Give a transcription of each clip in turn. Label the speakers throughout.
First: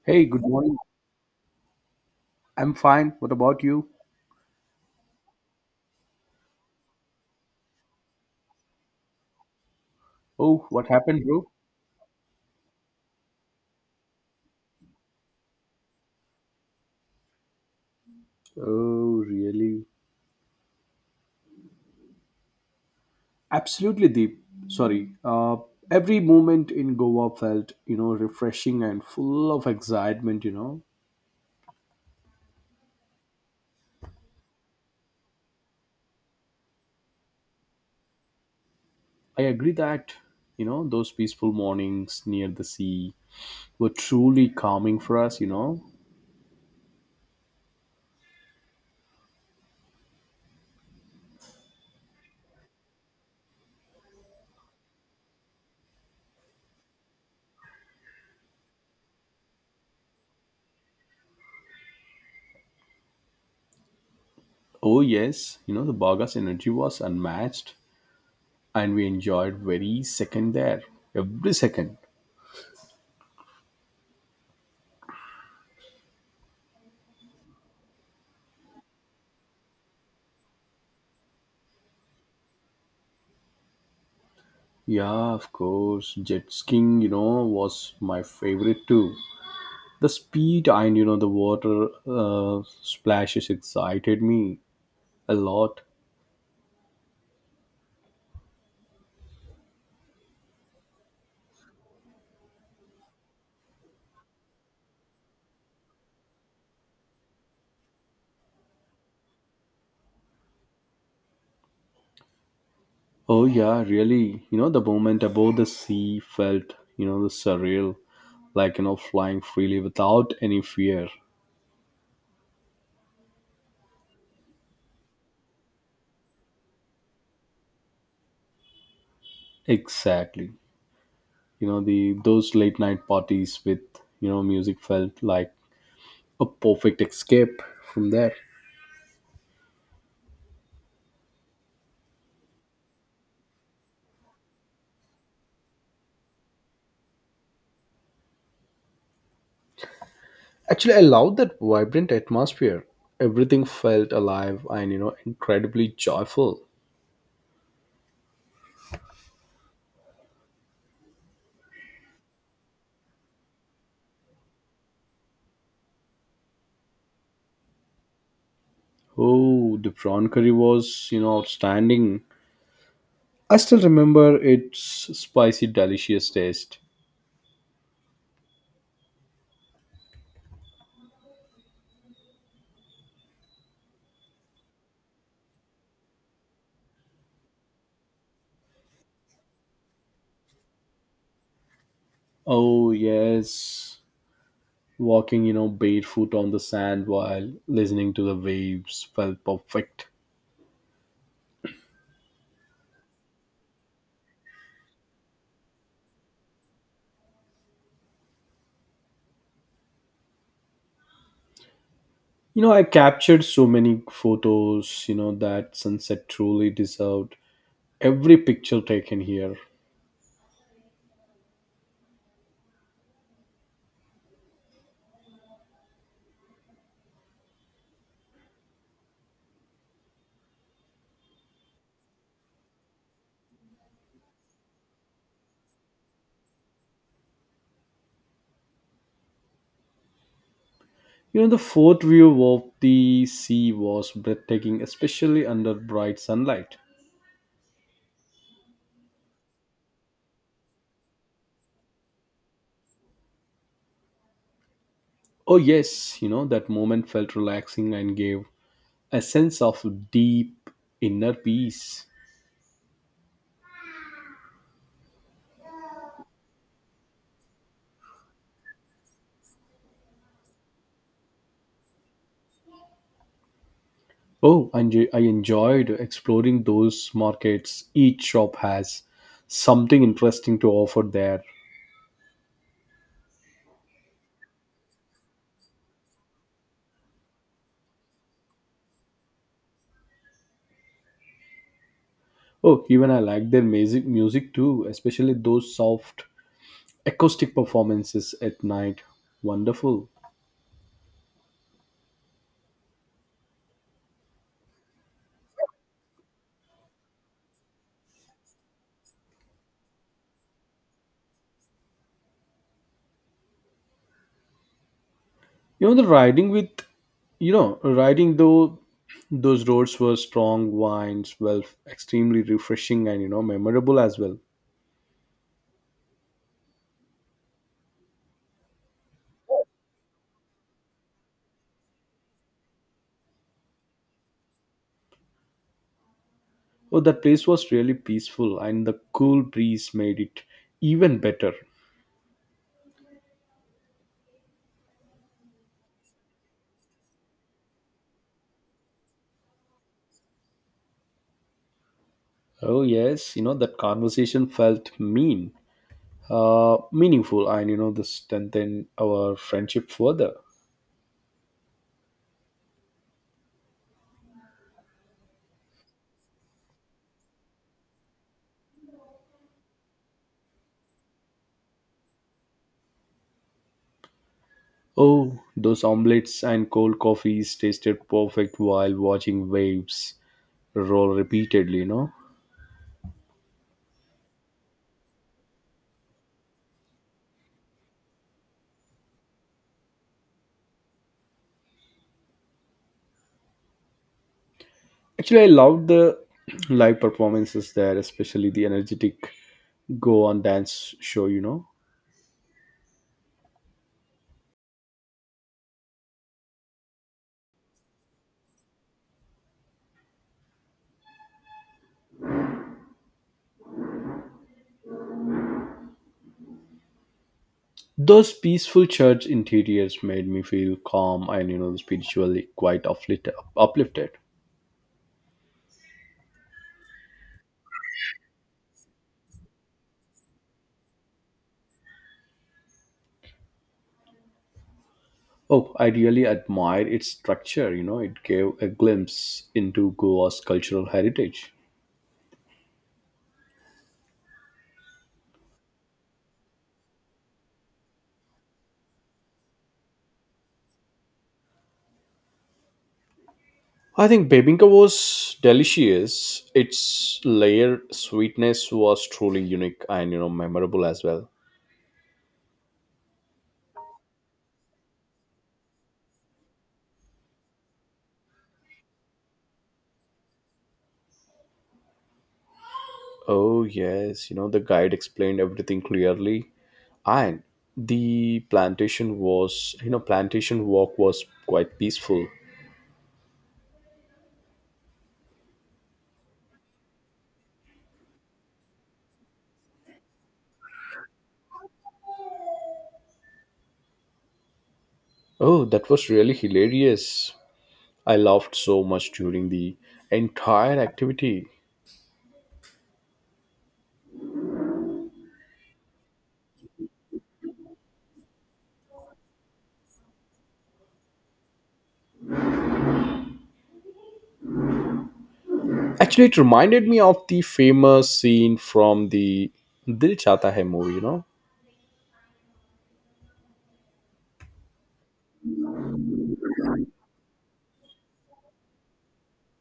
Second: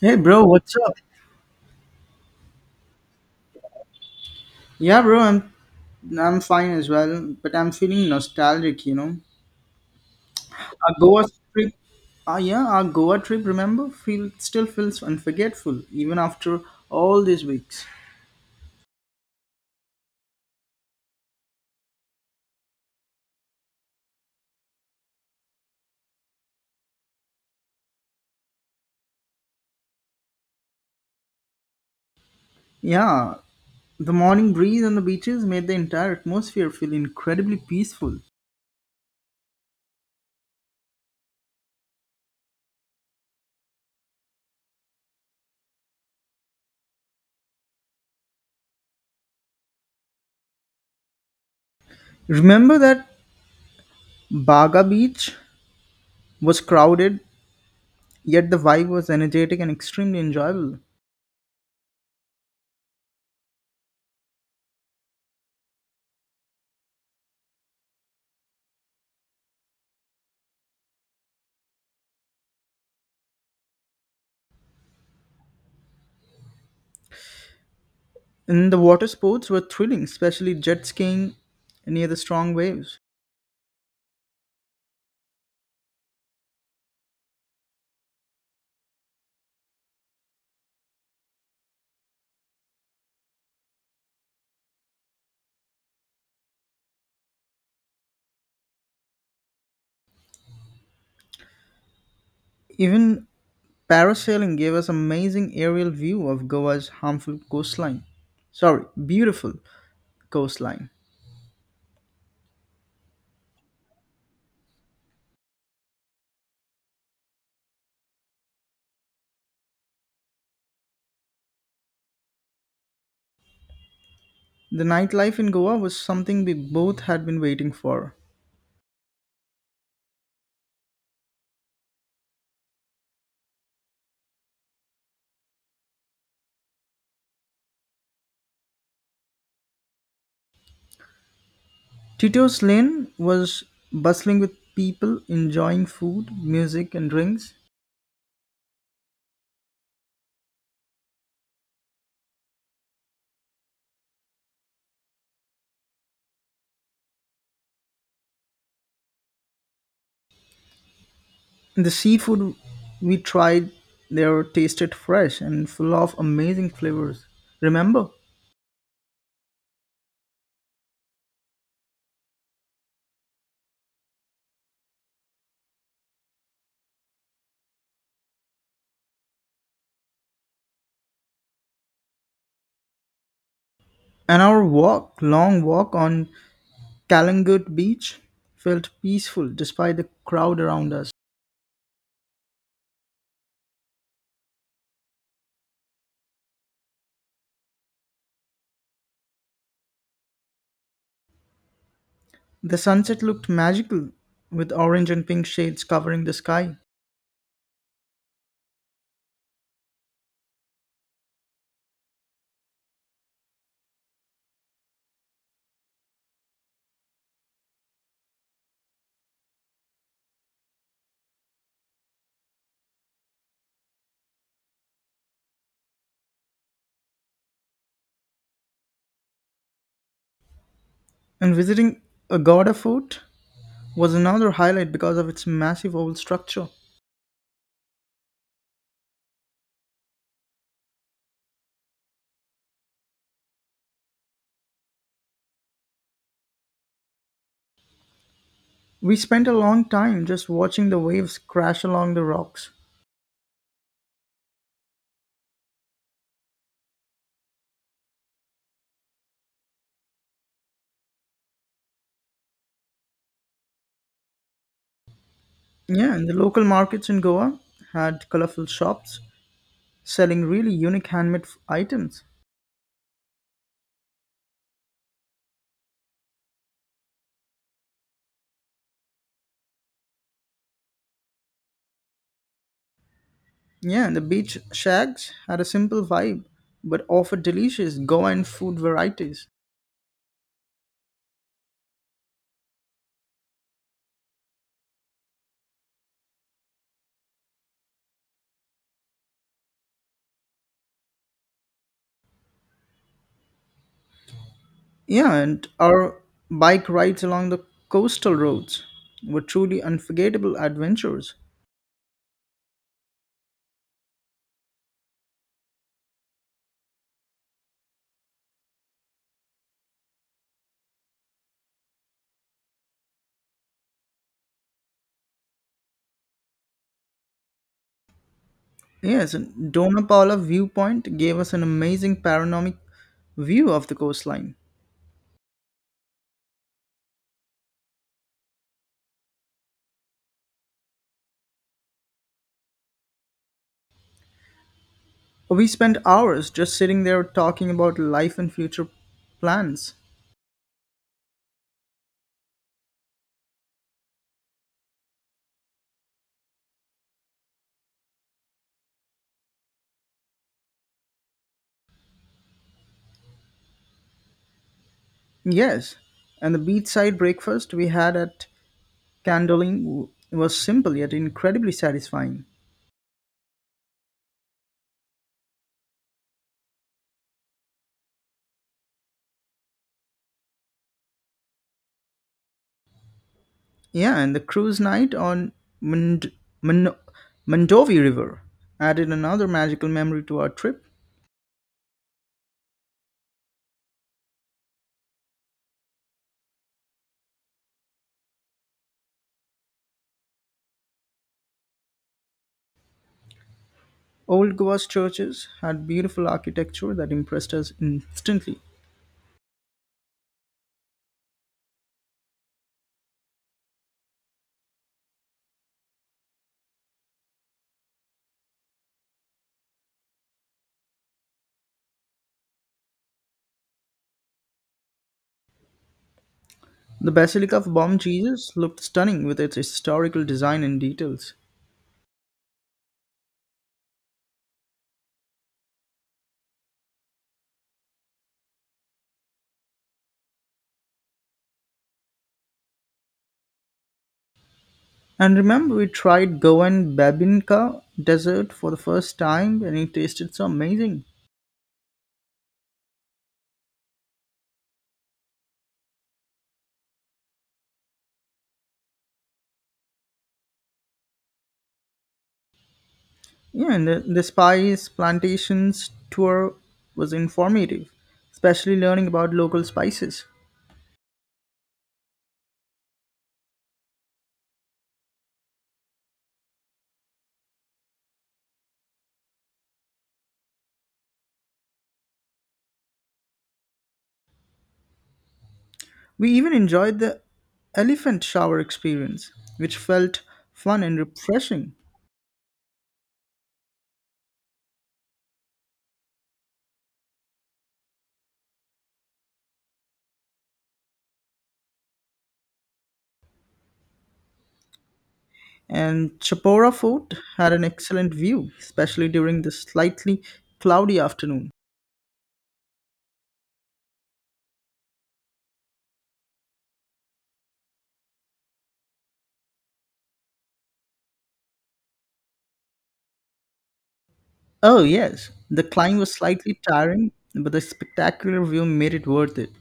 Speaker 1: Hey
Speaker 2: Hey, good
Speaker 1: bro, what's
Speaker 2: morning.
Speaker 1: up?
Speaker 2: I'm fine. What about you?
Speaker 1: Yeah, bro, I'm fine as well, but I'm feeling nostalgic, you know.
Speaker 2: Oh, what
Speaker 1: Our Goa
Speaker 2: happened, bro?
Speaker 1: trip, yeah, our Goa trip, remember, feel still feels unforgettable even after all these weeks.
Speaker 2: Oh, really? Absolutely, Deep. Sorry. Every moment in Goa felt refreshing and full of excitement.
Speaker 1: Yeah, the morning breeze on the beaches made the entire atmosphere feel incredibly peaceful.
Speaker 2: I agree that those peaceful mornings near the sea were truly calming for us.
Speaker 1: Remember that Baga Beach was crowded, yet the vibe was energetic and extremely enjoyable.
Speaker 2: Oh, yes, the Bagas energy was unmatched and we enjoyed every second there. Every second.
Speaker 1: And the water sports were thrilling, especially jet skiing near the strong waves.
Speaker 2: Yeah, of course. Jet skiing was my favorite too. The speed and the water splashes excited me a lot.
Speaker 1: Even parasailing gave us amazing aerial view of Goa's harmful coastline. Sorry, beautiful coastline.
Speaker 2: Oh, yeah, really. The moment above the sea felt the surreal, like, flying freely without any fear.
Speaker 1: The nightlife in Goa was something we both had been waiting for.
Speaker 2: Exactly. You know, the those late night parties with music felt like a perfect escape from there.
Speaker 1: Tito's Lane was bustling with people enjoying food, music, and drinks.
Speaker 2: Actually, I love that vibrant atmosphere. Everything felt alive and incredibly joyful.
Speaker 1: The seafood we tried there tasted fresh and full of amazing flavors. Remember?
Speaker 2: Oh, the prawn curry was outstanding. I still remember its spicy, delicious taste.
Speaker 1: And our walk, long walk on Calangut Beach felt peaceful despite the crowd around us.
Speaker 2: Oh yes, walking barefoot on the sand while listening to the waves felt perfect.
Speaker 1: The sunset looked magical with orange and pink shades covering the sky.
Speaker 2: I captured so many photos. That sunset truly deserved every picture taken here.
Speaker 1: And visiting Agoda Fort was another highlight because of its massive old structure.
Speaker 2: The fort view of the sea was breathtaking, especially under bright sunlight.
Speaker 1: We spent a long time just watching the waves crash along the rocks.
Speaker 2: Oh, yes, that moment felt relaxing and gave a sense of deep inner peace.
Speaker 1: Yeah, and the local markets in Goa had colorful shops selling really unique handmade items.
Speaker 2: Oh, and I enjoyed exploring those markets. Each shop has something interesting to offer there.
Speaker 1: Yeah, and the beach shacks had a simple vibe but offered delicious Goan food varieties.
Speaker 2: Oh, even I like their music too, especially those soft acoustic performances at night. Wonderful.
Speaker 1: Yeah, and our bike rides along the coastal roads were truly unforgettable adventures.
Speaker 2: You know the riding with you know riding though those roads were strong wines well, extremely refreshing and memorable as well.
Speaker 1: Yes, and Dona Paula viewpoint gave us an amazing panoramic view of the coastline.
Speaker 2: Oh, that place was really peaceful, and the cool breeze made it even better.
Speaker 1: We spent hours just sitting there talking about life and future plans.
Speaker 2: Oh yes, that conversation felt meaningful and this strengthened our friendship further.
Speaker 1: Yes, and the beachside breakfast we had at Candoline was simple yet incredibly satisfying.
Speaker 2: Oh, those omelets and cold coffees tasted perfect while watching waves roll repeatedly.
Speaker 1: Yeah, and the cruise night on Mond- Mon- Mondovi River added another magical memory to our trip.
Speaker 2: Actually, I loved the live performances there, especially the energetic go on dance show.
Speaker 1: Old Goa's churches had beautiful architecture that impressed us instantly.
Speaker 2: Those peaceful church interiors made me feel calm and spiritually quite uplifted.
Speaker 1: The Basilica of Bom Jesus looked stunning with its historical design and details.
Speaker 2: Oh, I really admire its structure. It gave a glimpse into Goa's cultural heritage.
Speaker 1: And remember, we tried Goan Babinka dessert for the first time and it tasted so amazing.
Speaker 2: I think Bebinka was delicious. Its layered sweetness was truly unique and memorable as well.
Speaker 1: Yeah, and the spice plantations tour was informative, especially learning about local spices.
Speaker 2: Oh, yes, the guide explained everything clearly. And the plantation walk was quite peaceful.
Speaker 1: We even enjoyed the elephant shower experience, which felt fun and refreshing.
Speaker 2: Oh, that was really hilarious. I laughed so much during the entire activity.
Speaker 1: And Chapora Fort had an excellent view, especially during the slightly cloudy afternoon.
Speaker 2: Actually, it reminded me of the famous scene from the Dil Chata Hai movie, you know?
Speaker 1: Oh, yes, the climb was slightly tiring, but the spectacular view made it worth it.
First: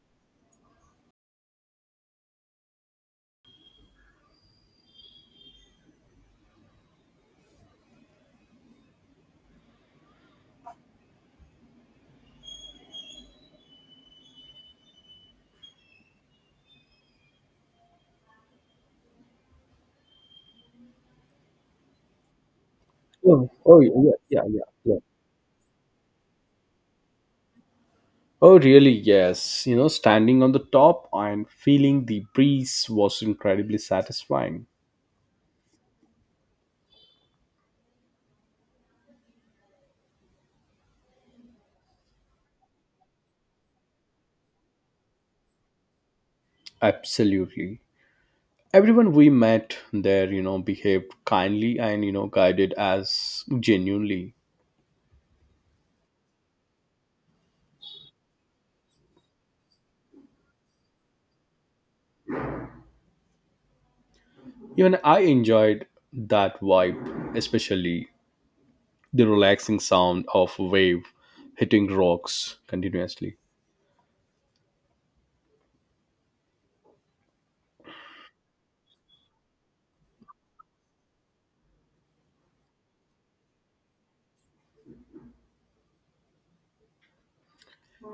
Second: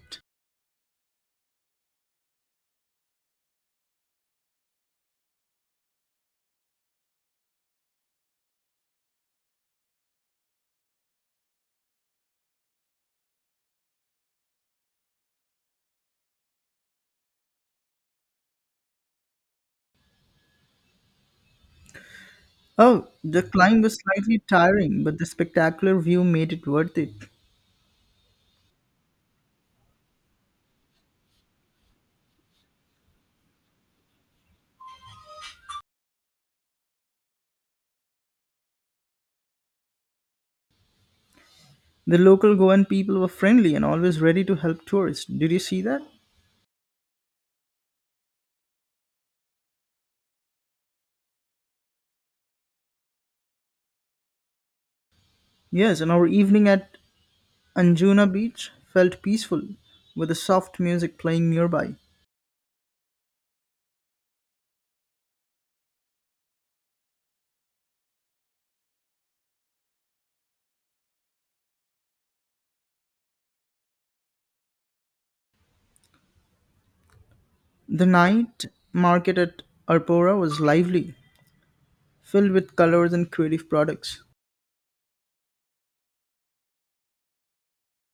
Speaker 1: Oh, the
Speaker 2: Oh,
Speaker 1: climb
Speaker 2: oh
Speaker 1: was
Speaker 2: yeah,
Speaker 1: slightly
Speaker 2: yeah, yeah, yeah.
Speaker 1: tiring, but the spectacular view made it worth it.
Speaker 2: Oh, really? Yes. Standing on the top and feeling the breeze was incredibly satisfying.
Speaker 1: The local Goan people were friendly and always ready to help tourists. Did you see that?
Speaker 2: Absolutely. Everyone we met there behaved kindly and guided us genuinely.
Speaker 1: Yes, and our evening at Anjuna Beach felt peaceful with the soft music playing nearby.
Speaker 2: Even I enjoyed that vibe, especially the relaxing sound of wave hitting rocks continuously.
Speaker 1: The night market at Arpora was lively, filled with colors and creative products.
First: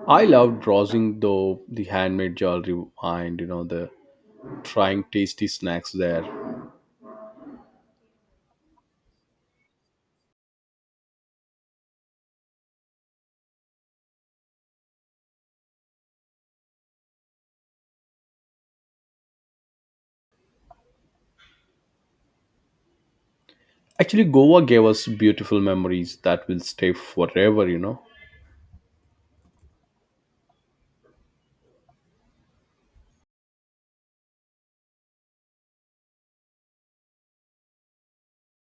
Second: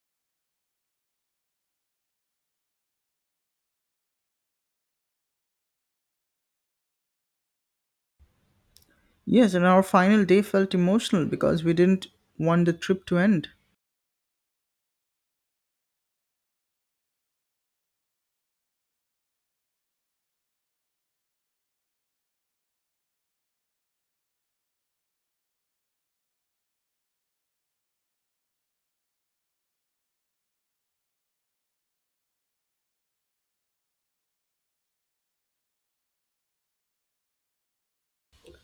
Speaker 2: I loved browsing though the handmade jewelry and the trying tasty snacks there.
Speaker 1: Yes, and our final day felt emotional because we didn't want the trip to end.
Speaker 2: Actually, Goa gave us beautiful memories that will stay forever.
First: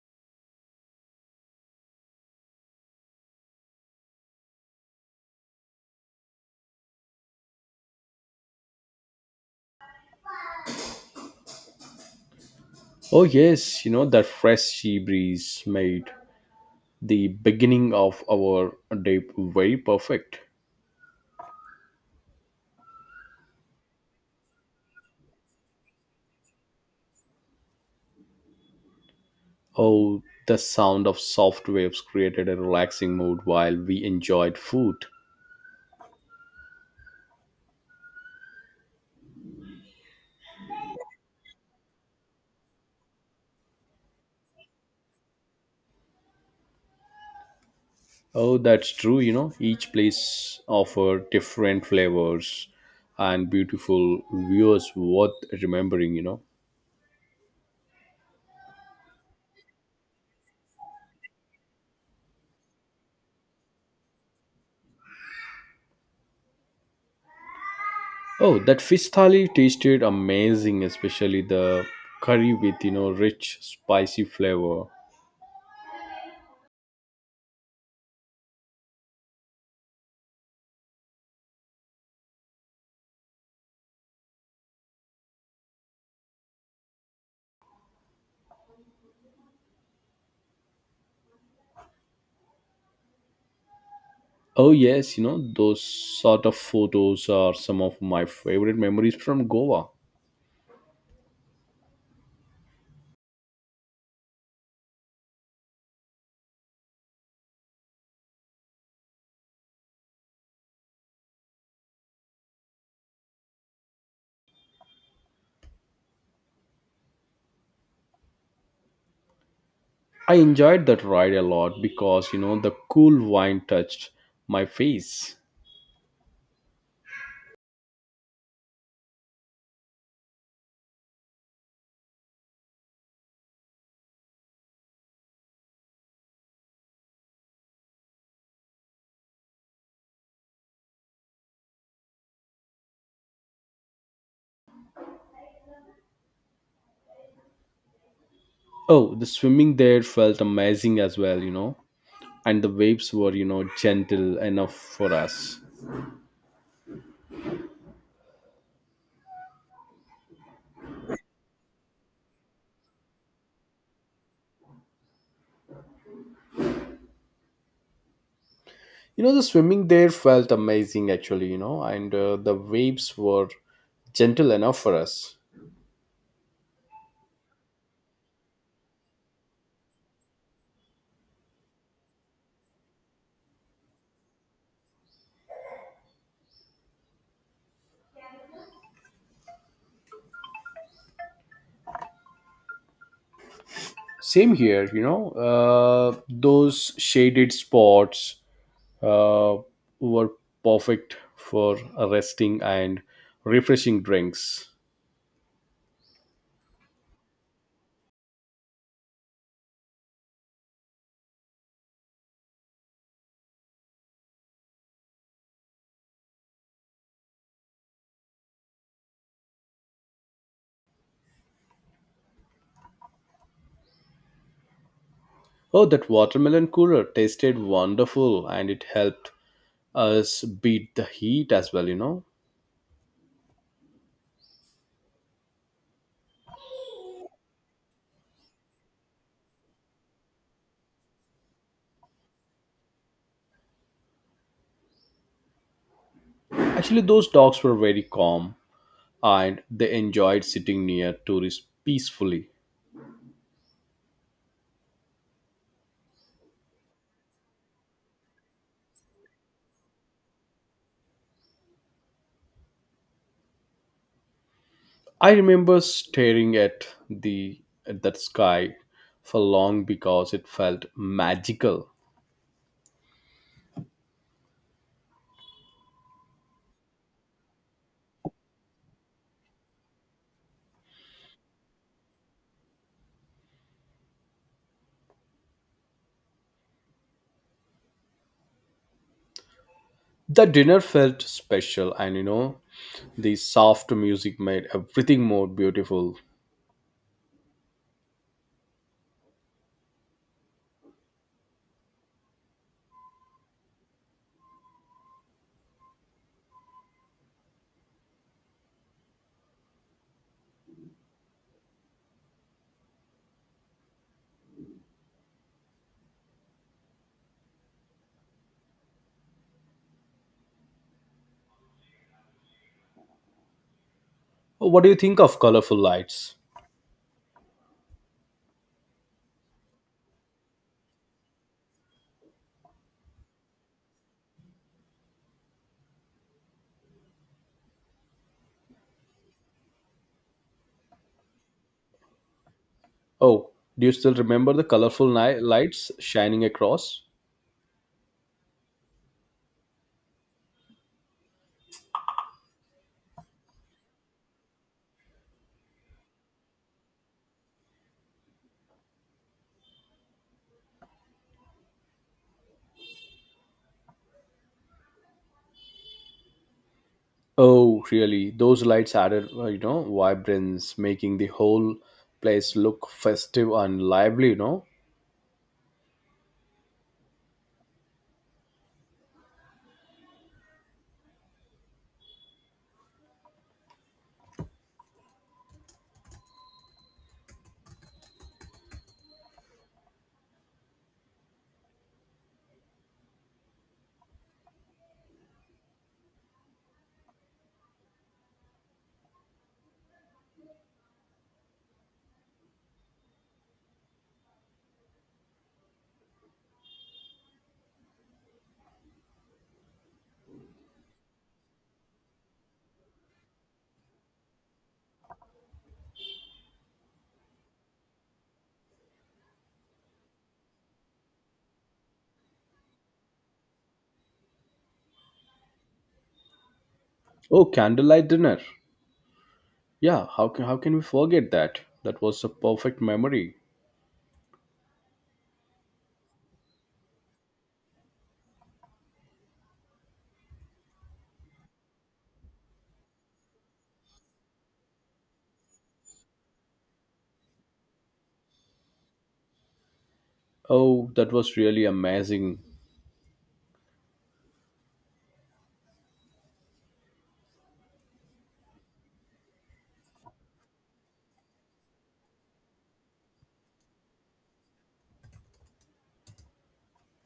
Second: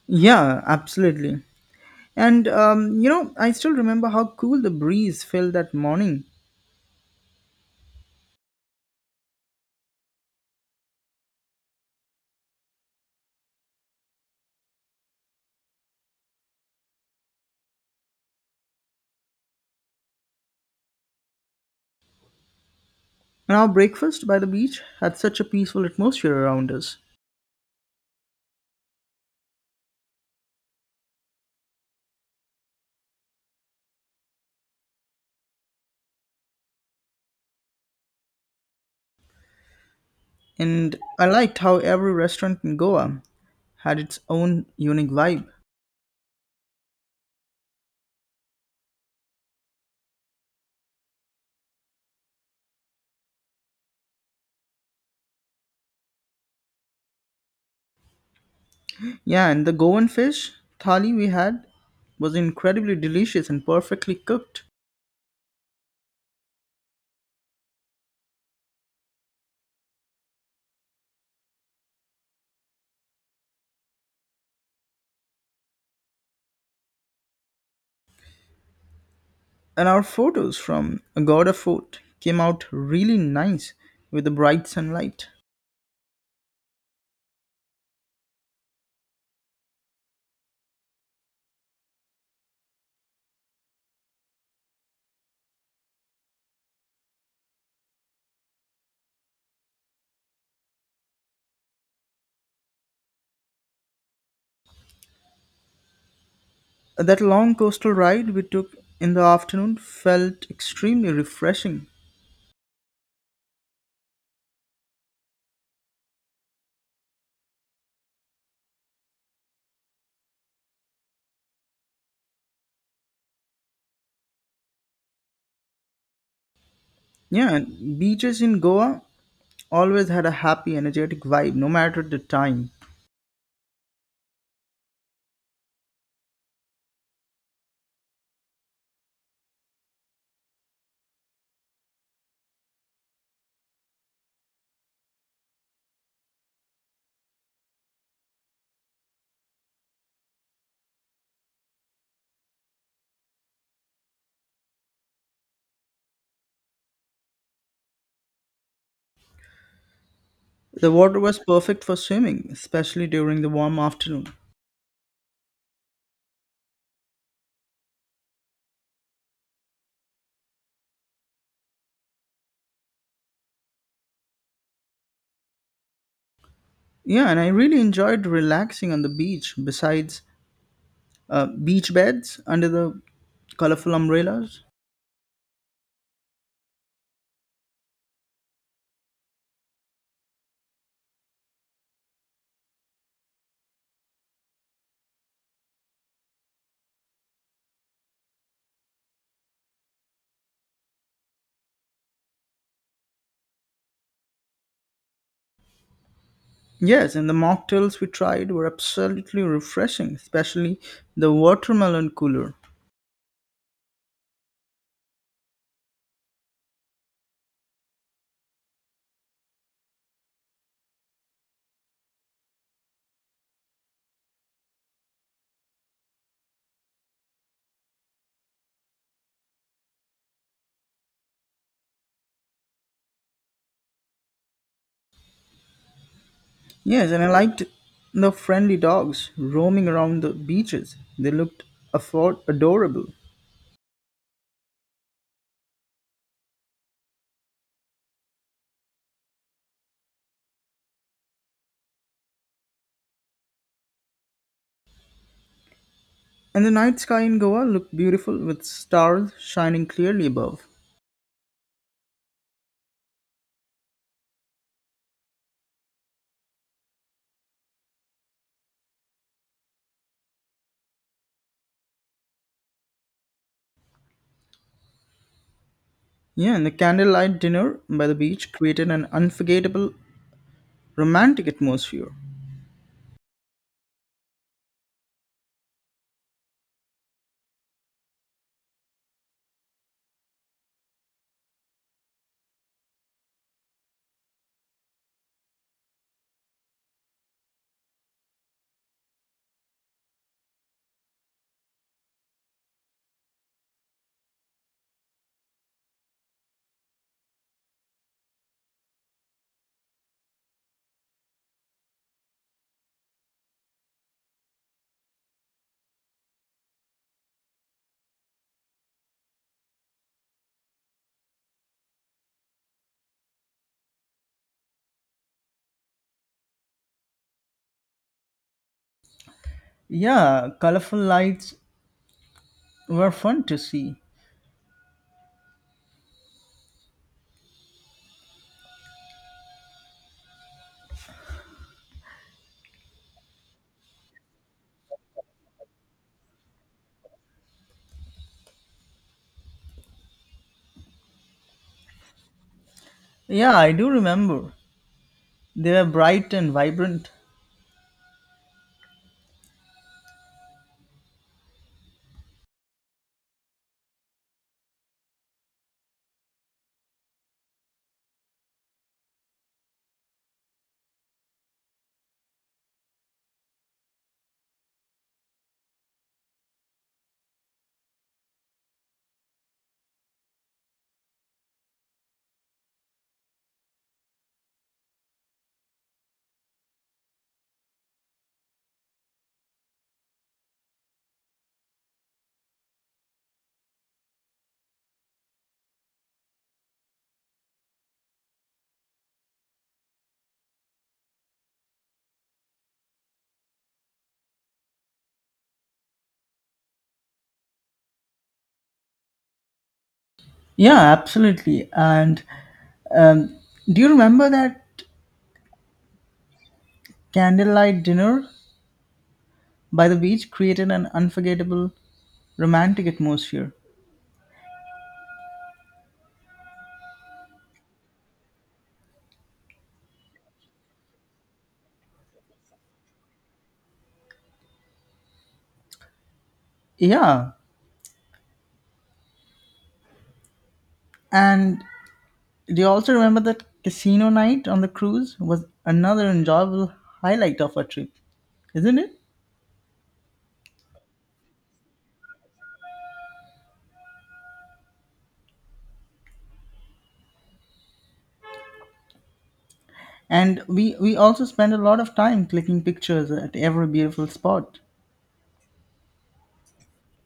Speaker 1: Yeah, absolutely. I still remember how cool the breeze felt that morning.
Speaker 2: Oh yes, that fresh sea breeze made the beginning of our day very perfect.
Speaker 1: And our breakfast by the beach had such a peaceful atmosphere around us.
Speaker 2: Oh, the sound of soft waves created a relaxing mood while we enjoyed food.
Speaker 1: And I liked how every restaurant in Goa had its own unique vibe.
Speaker 2: Oh, that's true, each place offer different flavors and beautiful views worth remembering.
Speaker 1: Yeah, and the Goan fish thali we had was incredibly delicious and perfectly cooked.
Speaker 2: Oh, that fish thali tasted amazing, especially the curry with rich spicy flavor.
Speaker 1: And our photos from Agoda Fort came out really nice with the bright sunlight.
Speaker 2: Oh yes, those sort of photos are some of my favorite memories from Goa.
Speaker 1: That long coastal ride we took in the afternoon felt extremely refreshing.
Speaker 2: I enjoyed that ride a lot because the cool wine touched my face.
Speaker 1: Yeah, and beaches in Goa always had a happy, energetic vibe no matter the time.
Speaker 2: Oh, the swimming there felt amazing as well, and the waves were gentle enough for us.
Speaker 1: The water was perfect for swimming, especially during the warm afternoon.
Speaker 2: The swimming there felt amazing actually, and the waves were gentle enough for us.
Speaker 1: Yeah, and I really enjoyed relaxing on the beach besides beach beds under the colorful umbrellas.
Speaker 2: Same here, those shaded spots uh, were perfect for resting and refreshing drinks.
Speaker 1: Yes, and the mocktails we tried were absolutely refreshing, especially the watermelon cooler.
Speaker 2: Oh, that watermelon cooler tasted wonderful and it helped us beat the heat as well.
Speaker 1: Yes, and I liked the friendly dogs roaming around the beaches. They looked adorable.
Speaker 2: Actually, those dogs were very calm and they enjoyed sitting near tourists peacefully.
Speaker 1: And the night sky in Goa looked beautiful with stars shining clearly above.
Speaker 2: I remember staring at that sky for long because it felt magical.
Speaker 1: Yeah, and the candlelight dinner by the beach created an unforgettable romantic atmosphere.
Speaker 2: The dinner felt special and you know The soft music made everything more beautiful. Oh, what do you think of colorful lights?
Speaker 1: Yeah, colorful lights were fun to see.
Speaker 2: Oh, do you still remember the colorful lights shining across?
Speaker 1: Yeah, I do remember. They were bright and vibrant.
Speaker 2: Oh, really? Those lights added vibrance, making the whole place look festive and lively, you know?
Speaker 1: Yeah, absolutely. And um, do you remember that candlelight dinner by the beach created an unforgettable romantic atmosphere?
Speaker 2: Oh, candlelight dinner. Yeah, how can we forget that? That was a perfect memory.
Speaker 1: Yeah. And do you also remember that casino night on the cruise was another enjoyable highlight of our trip, isn't it?
Speaker 2: Oh, that was really amazing.
Speaker 1: And we also spent a lot of time clicking pictures at every beautiful spot.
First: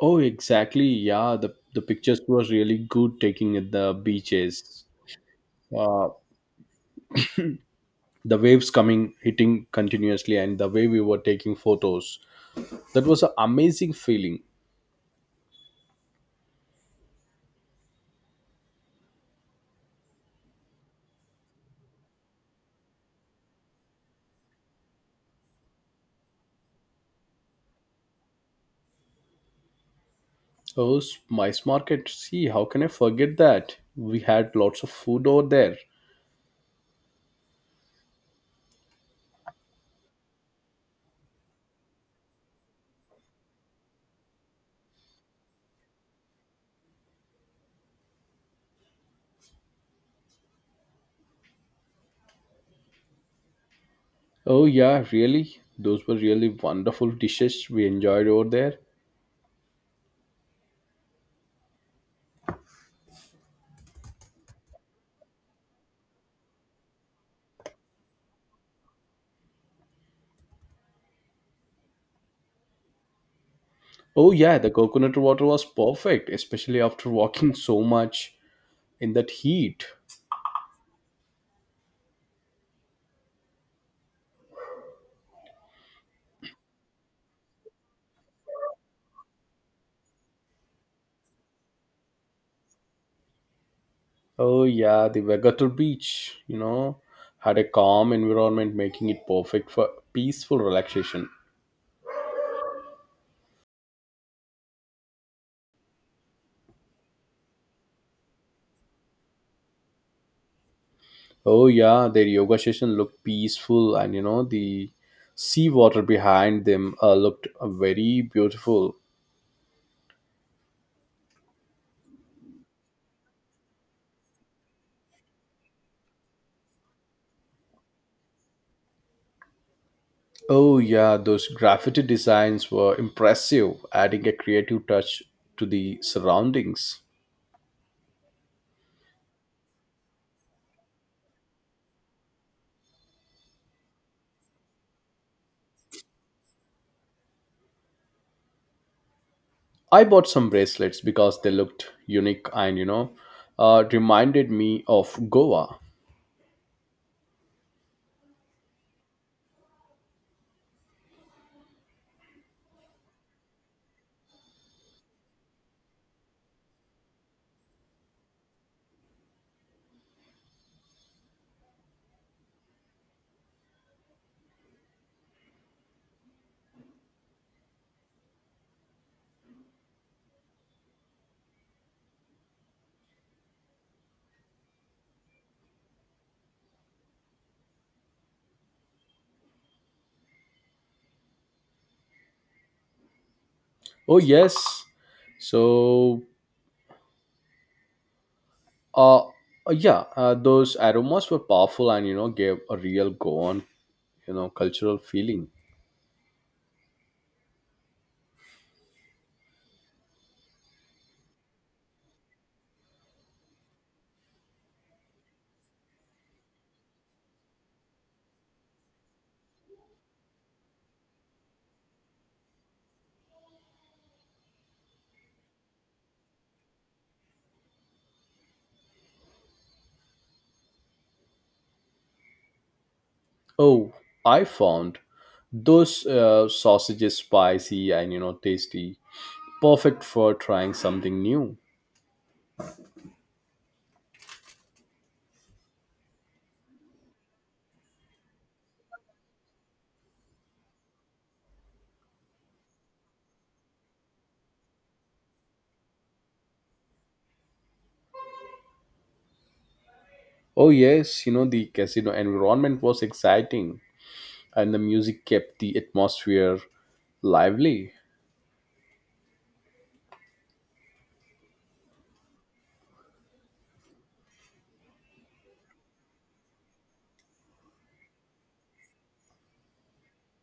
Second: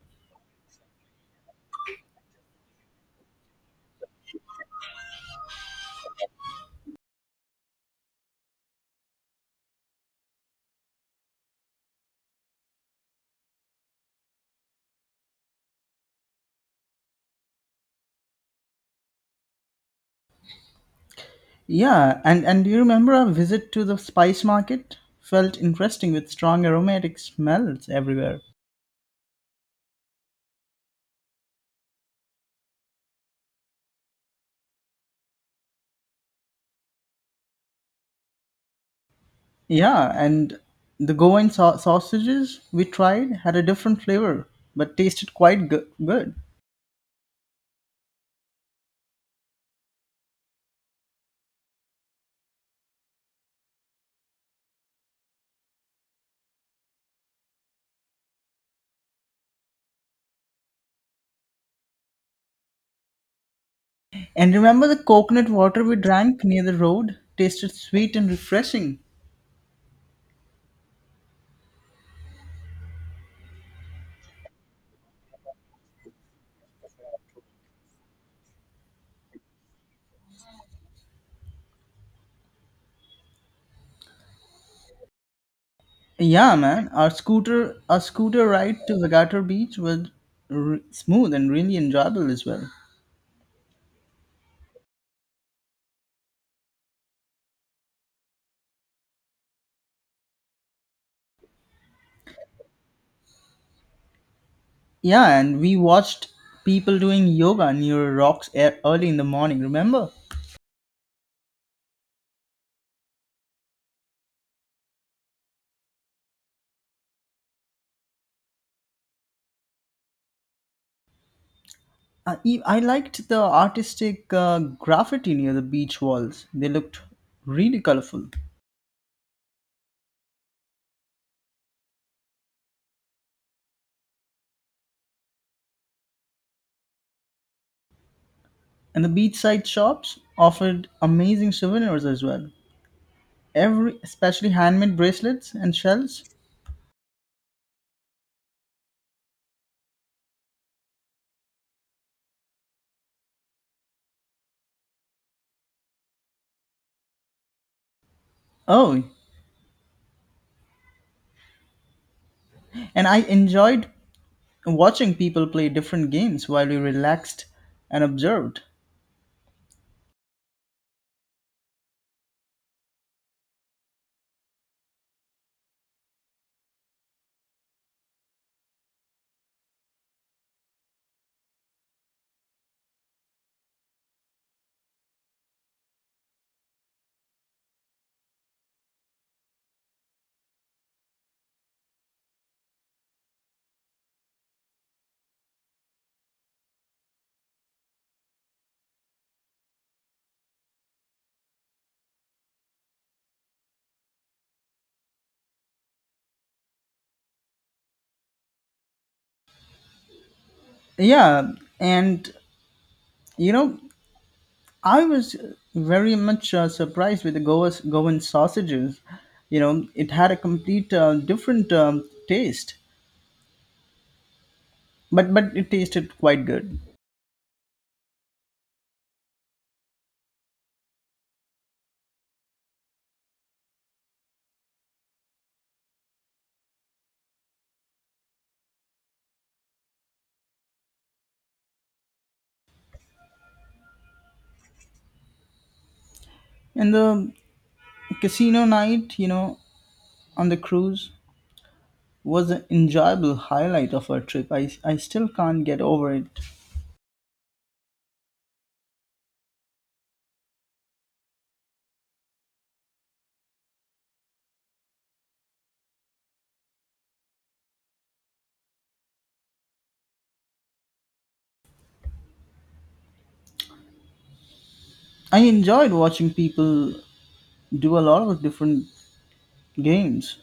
Speaker 2: Oh, exactly. Yeah, the pictures was really good taking at the beaches. uh, the waves coming hitting continuously and the way we were taking photos, that was an amazing feeling.
Speaker 1: Yeah, and do you remember our visit to the spice market? Felt interesting with strong aromatic smells everywhere.
Speaker 2: Oh, mice market, see, how can I forget that? We had lots of food over there.
Speaker 1: Yeah, and the Goan sausages we tried had a different flavor, but tasted quite good.
Speaker 2: Oh yeah, really, those were really wonderful dishes we enjoyed over there.
Speaker 1: And remember the coconut water we drank near the road? Tasted sweet and refreshing.
Speaker 2: Oh yeah, the coconut water was perfect, especially after walking so much in that heat.
Speaker 1: Yeah, man, our scooter ride to Vagator Beach was smooth and really enjoyable as well.
Speaker 2: Oh yeah, the vegator beach had a calm environment, making it perfect for peaceful relaxation.
Speaker 1: Yeah, and we watched people doing yoga near rocks early in the morning, remember?
Speaker 2: Oh yeah, their yoga session looked peaceful, and the seawater behind them looked very beautiful.
Speaker 1: I liked the artistic graffiti near the beach walls. They looked really colorful.
Speaker 2: Oh yeah, those graffiti designs were impressive, adding a creative touch to the surroundings.
Speaker 1: And the beachside shops offered amazing souvenirs as well. Every Especially handmade bracelets and shells.
Speaker 2: I bought some bracelets because they looked unique and reminded me of Goa.
Speaker 1: Oh, and I enjoyed watching people play different games while we relaxed and observed.
Speaker 2: Oh yes. So uh uh, yeah, uh, those aromas were powerful and gave a real Goan cultural feeling.
Speaker 1: Yeah, and you know, I was very much surprised with the Goa's Goan sausages. You know, it had a complete different taste, but it tasted quite good.
Speaker 2: Oh, I found those sausages spicy and tasty, perfect for trying something new.
Speaker 1: And the casino night, you know, on the cruise was an enjoyable highlight of our trip. I still can't get over it.
Speaker 2: Oh yes, the casino environment was exciting, and the music kept the atmosphere lively.
Speaker 1: I enjoyed watching people do a lot of different games.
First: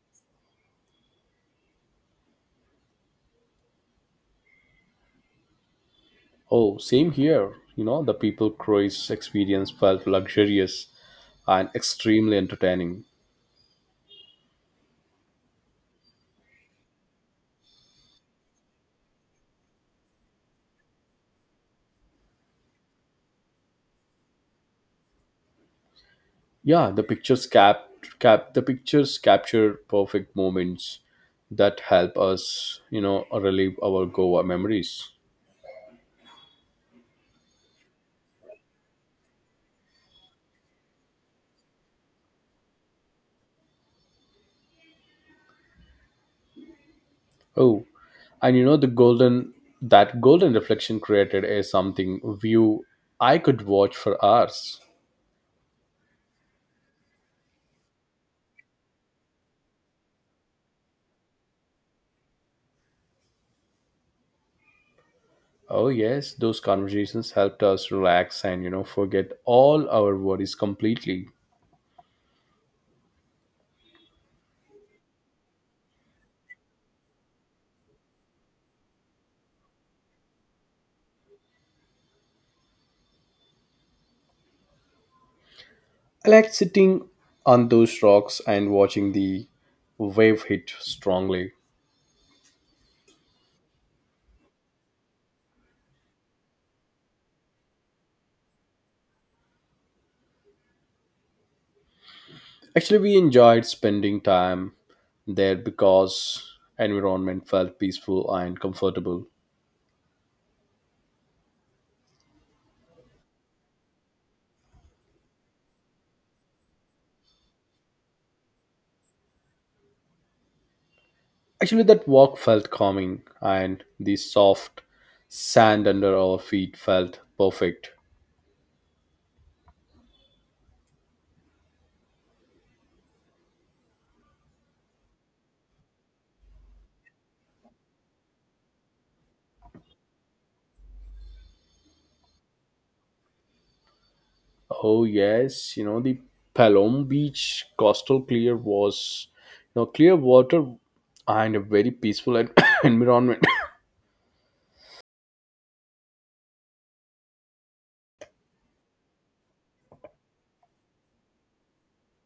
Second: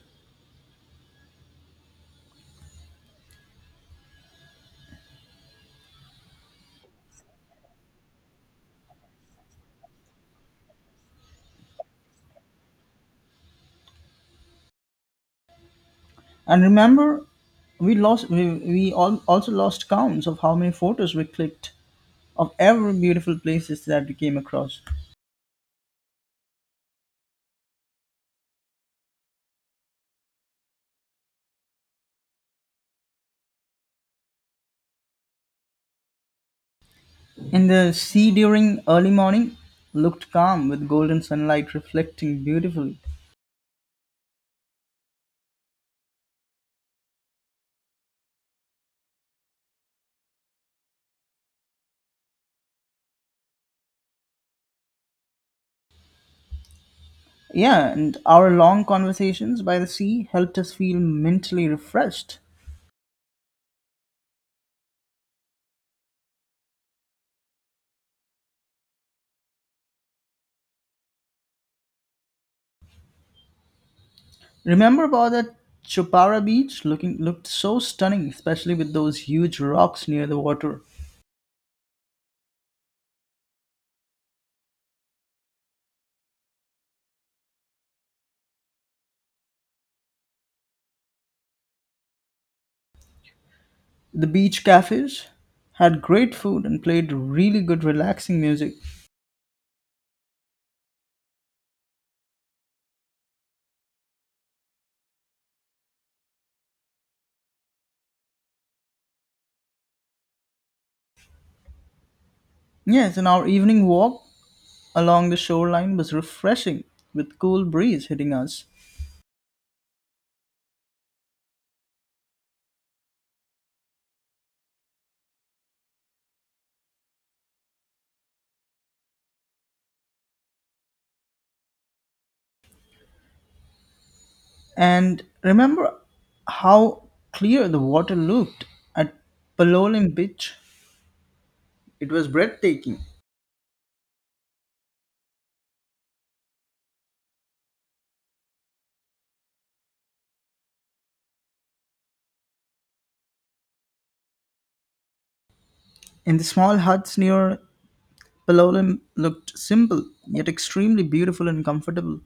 Speaker 2: Oh, same here. The people cruise experience felt luxurious and extremely entertaining.
Speaker 1: And remember, we all also lost counts of how many photos we clicked of every beautiful places that we came across.
Speaker 2: Yeah, the pictures capture perfect moments that help us relive our goa memories.
Speaker 1: And the sea during early morning looked calm with golden sunlight reflecting beautifully.
Speaker 2: Oh, and you know the golden that golden reflection created is something view I could watch for hours.
Speaker 1: Yeah, and our long conversations by the sea helped us feel mentally refreshed.
Speaker 2: Oh yes, those conversations helped us relax and forget all our worries completely.
Speaker 1: Remember about that Chopara beach looking looked so stunning, especially with those huge rocks near the water.
Speaker 2: I like sitting on those rocks and watching the wave hit strongly.
Speaker 1: The beach cafes had great food and played really good relaxing music.
Speaker 2: Actually, we enjoyed spending time there because environment felt peaceful and comfortable.
Speaker 1: Yes, and our evening walk along the shoreline was refreshing with cool breeze hitting us.
Speaker 2: Actually, that walk felt calming, and the soft sand under our feet felt perfect.
Speaker 1: And remember how clear the water looked at Palolim Beach? It was breathtaking.
Speaker 2: Oh yes, the Palom Beach coastal clear was clear water and a very peaceful environment.
Speaker 1: And the small huts near Palolim looked simple, yet extremely beautiful and comfortable.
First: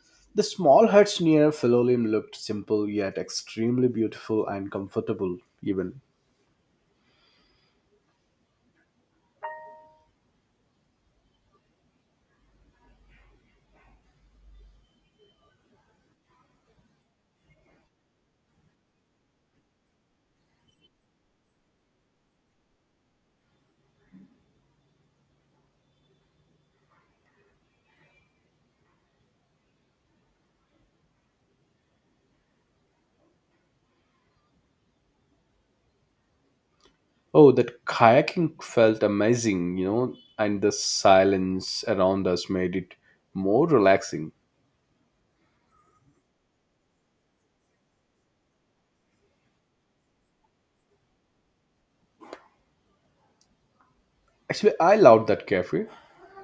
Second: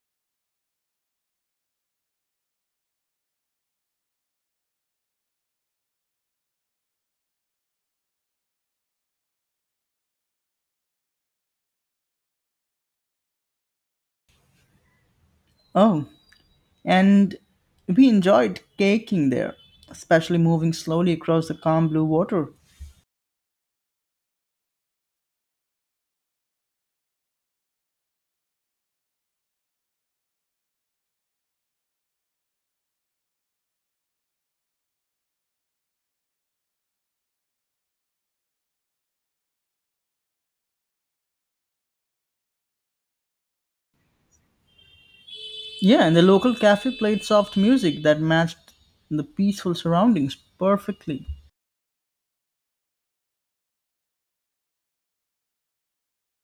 Speaker 2: The small huts near Philolim looked simple yet extremely beautiful and comfortable. Even.
Speaker 1: Oh, and we enjoyed kayaking there, especially moving slowly across the calm blue water.
Speaker 2: Oh, that kayaking felt amazing and the silence around us made it more relaxing.
Speaker 1: Yeah, and the local cafe played soft music that matched the peaceful surroundings perfectly.
Speaker 2: Actually, I loved that cafe,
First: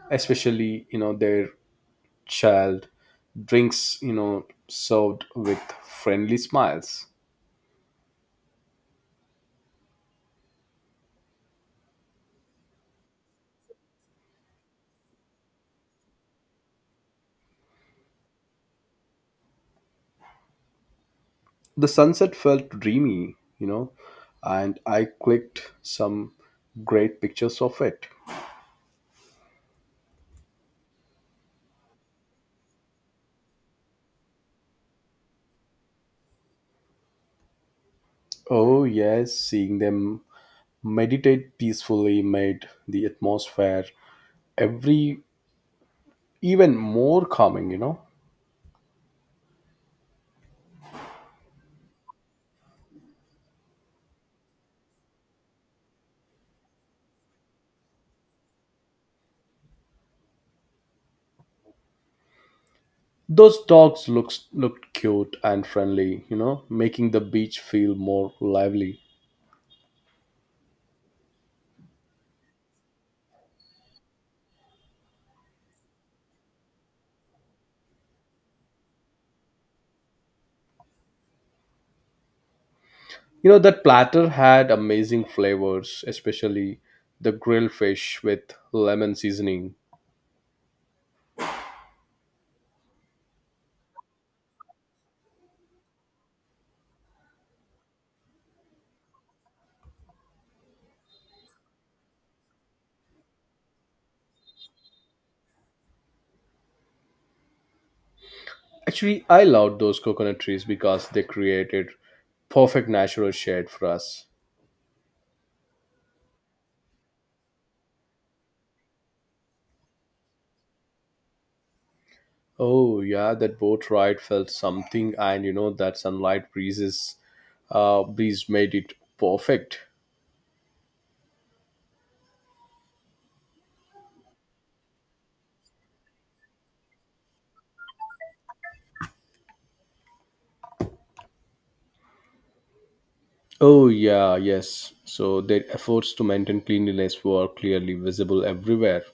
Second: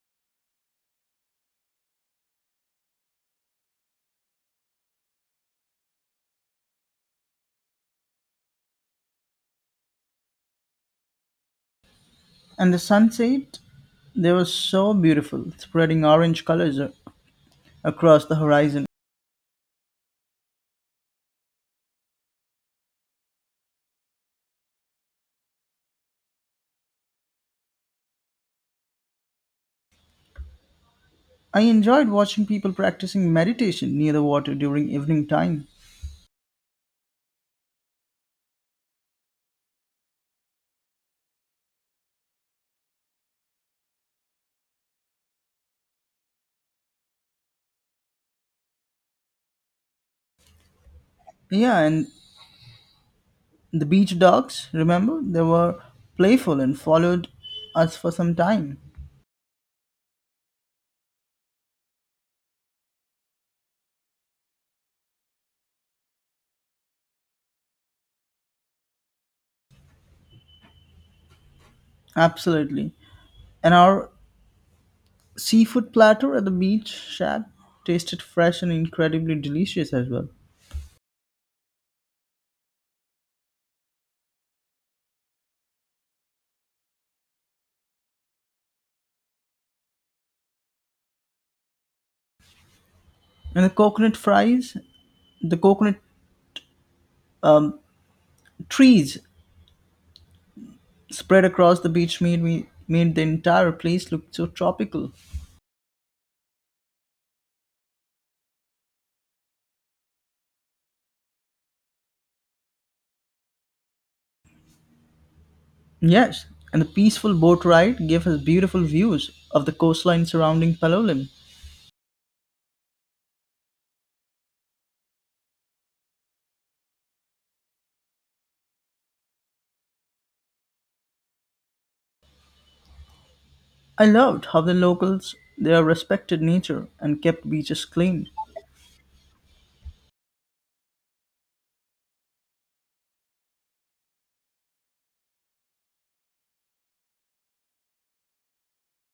Speaker 2: especially their child drinks served with friendly smiles.
Speaker 1: And the sunset, they were so beautiful, spreading orange colors across the horizon.
Speaker 2: The sunset felt dreamy and I clicked some great pictures of it.
Speaker 1: I enjoyed watching people practicing meditation near the water during evening time.
Speaker 2: Oh, yes, seeing them meditate peacefully made the atmosphere every even more calming.
Speaker 1: Yeah, and the beach dogs, remember? They were playful and followed us for some time.
Speaker 2: Those dogs looks looked cute and friendly, making the beach feel more lively.
Speaker 1: Absolutely. And our seafood platter at the beach shack tasted fresh and incredibly delicious as well.
Speaker 2: That platter had amazing flavors, especially the grilled fish with lemon seasoning.
Speaker 1: And the coconut fries, the coconut trees spread across the beach made the entire place look so tropical.
Speaker 2: Actually, I loved those coconut trees because they created perfect natural shade for us.
Speaker 1: Yes, and the peaceful boat ride gave us beautiful views of the coastline surrounding Palolem.
Speaker 2: Oh yeah, that boat ride felt something and that sunlight breeze made it perfect.
Speaker 1: I loved how the locals there respected nature and kept beaches clean.
Speaker 2: Oh, yeah, yes. So their efforts to maintain cleanliness were clearly visible everywhere.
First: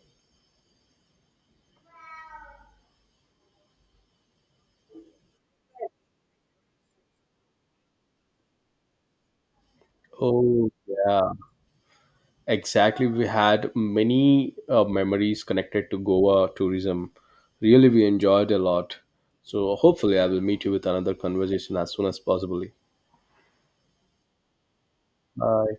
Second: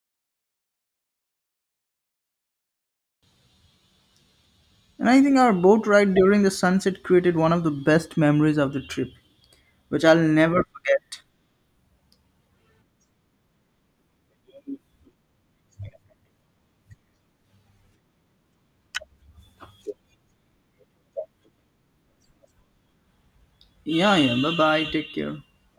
Speaker 1: And I think our boat ride during the sunset created one of the best memories of the trip, which I'll never
Speaker 2: Oh,
Speaker 1: forget.
Speaker 2: yeah. Exactly. We had many memories connected to Goa tourism. Really, we enjoyed a lot. So hopefully, I will meet you with another conversation as soon as possible.
Speaker 1: Yeah, yeah. Bye bye. Take care.
Speaker 2: Bye.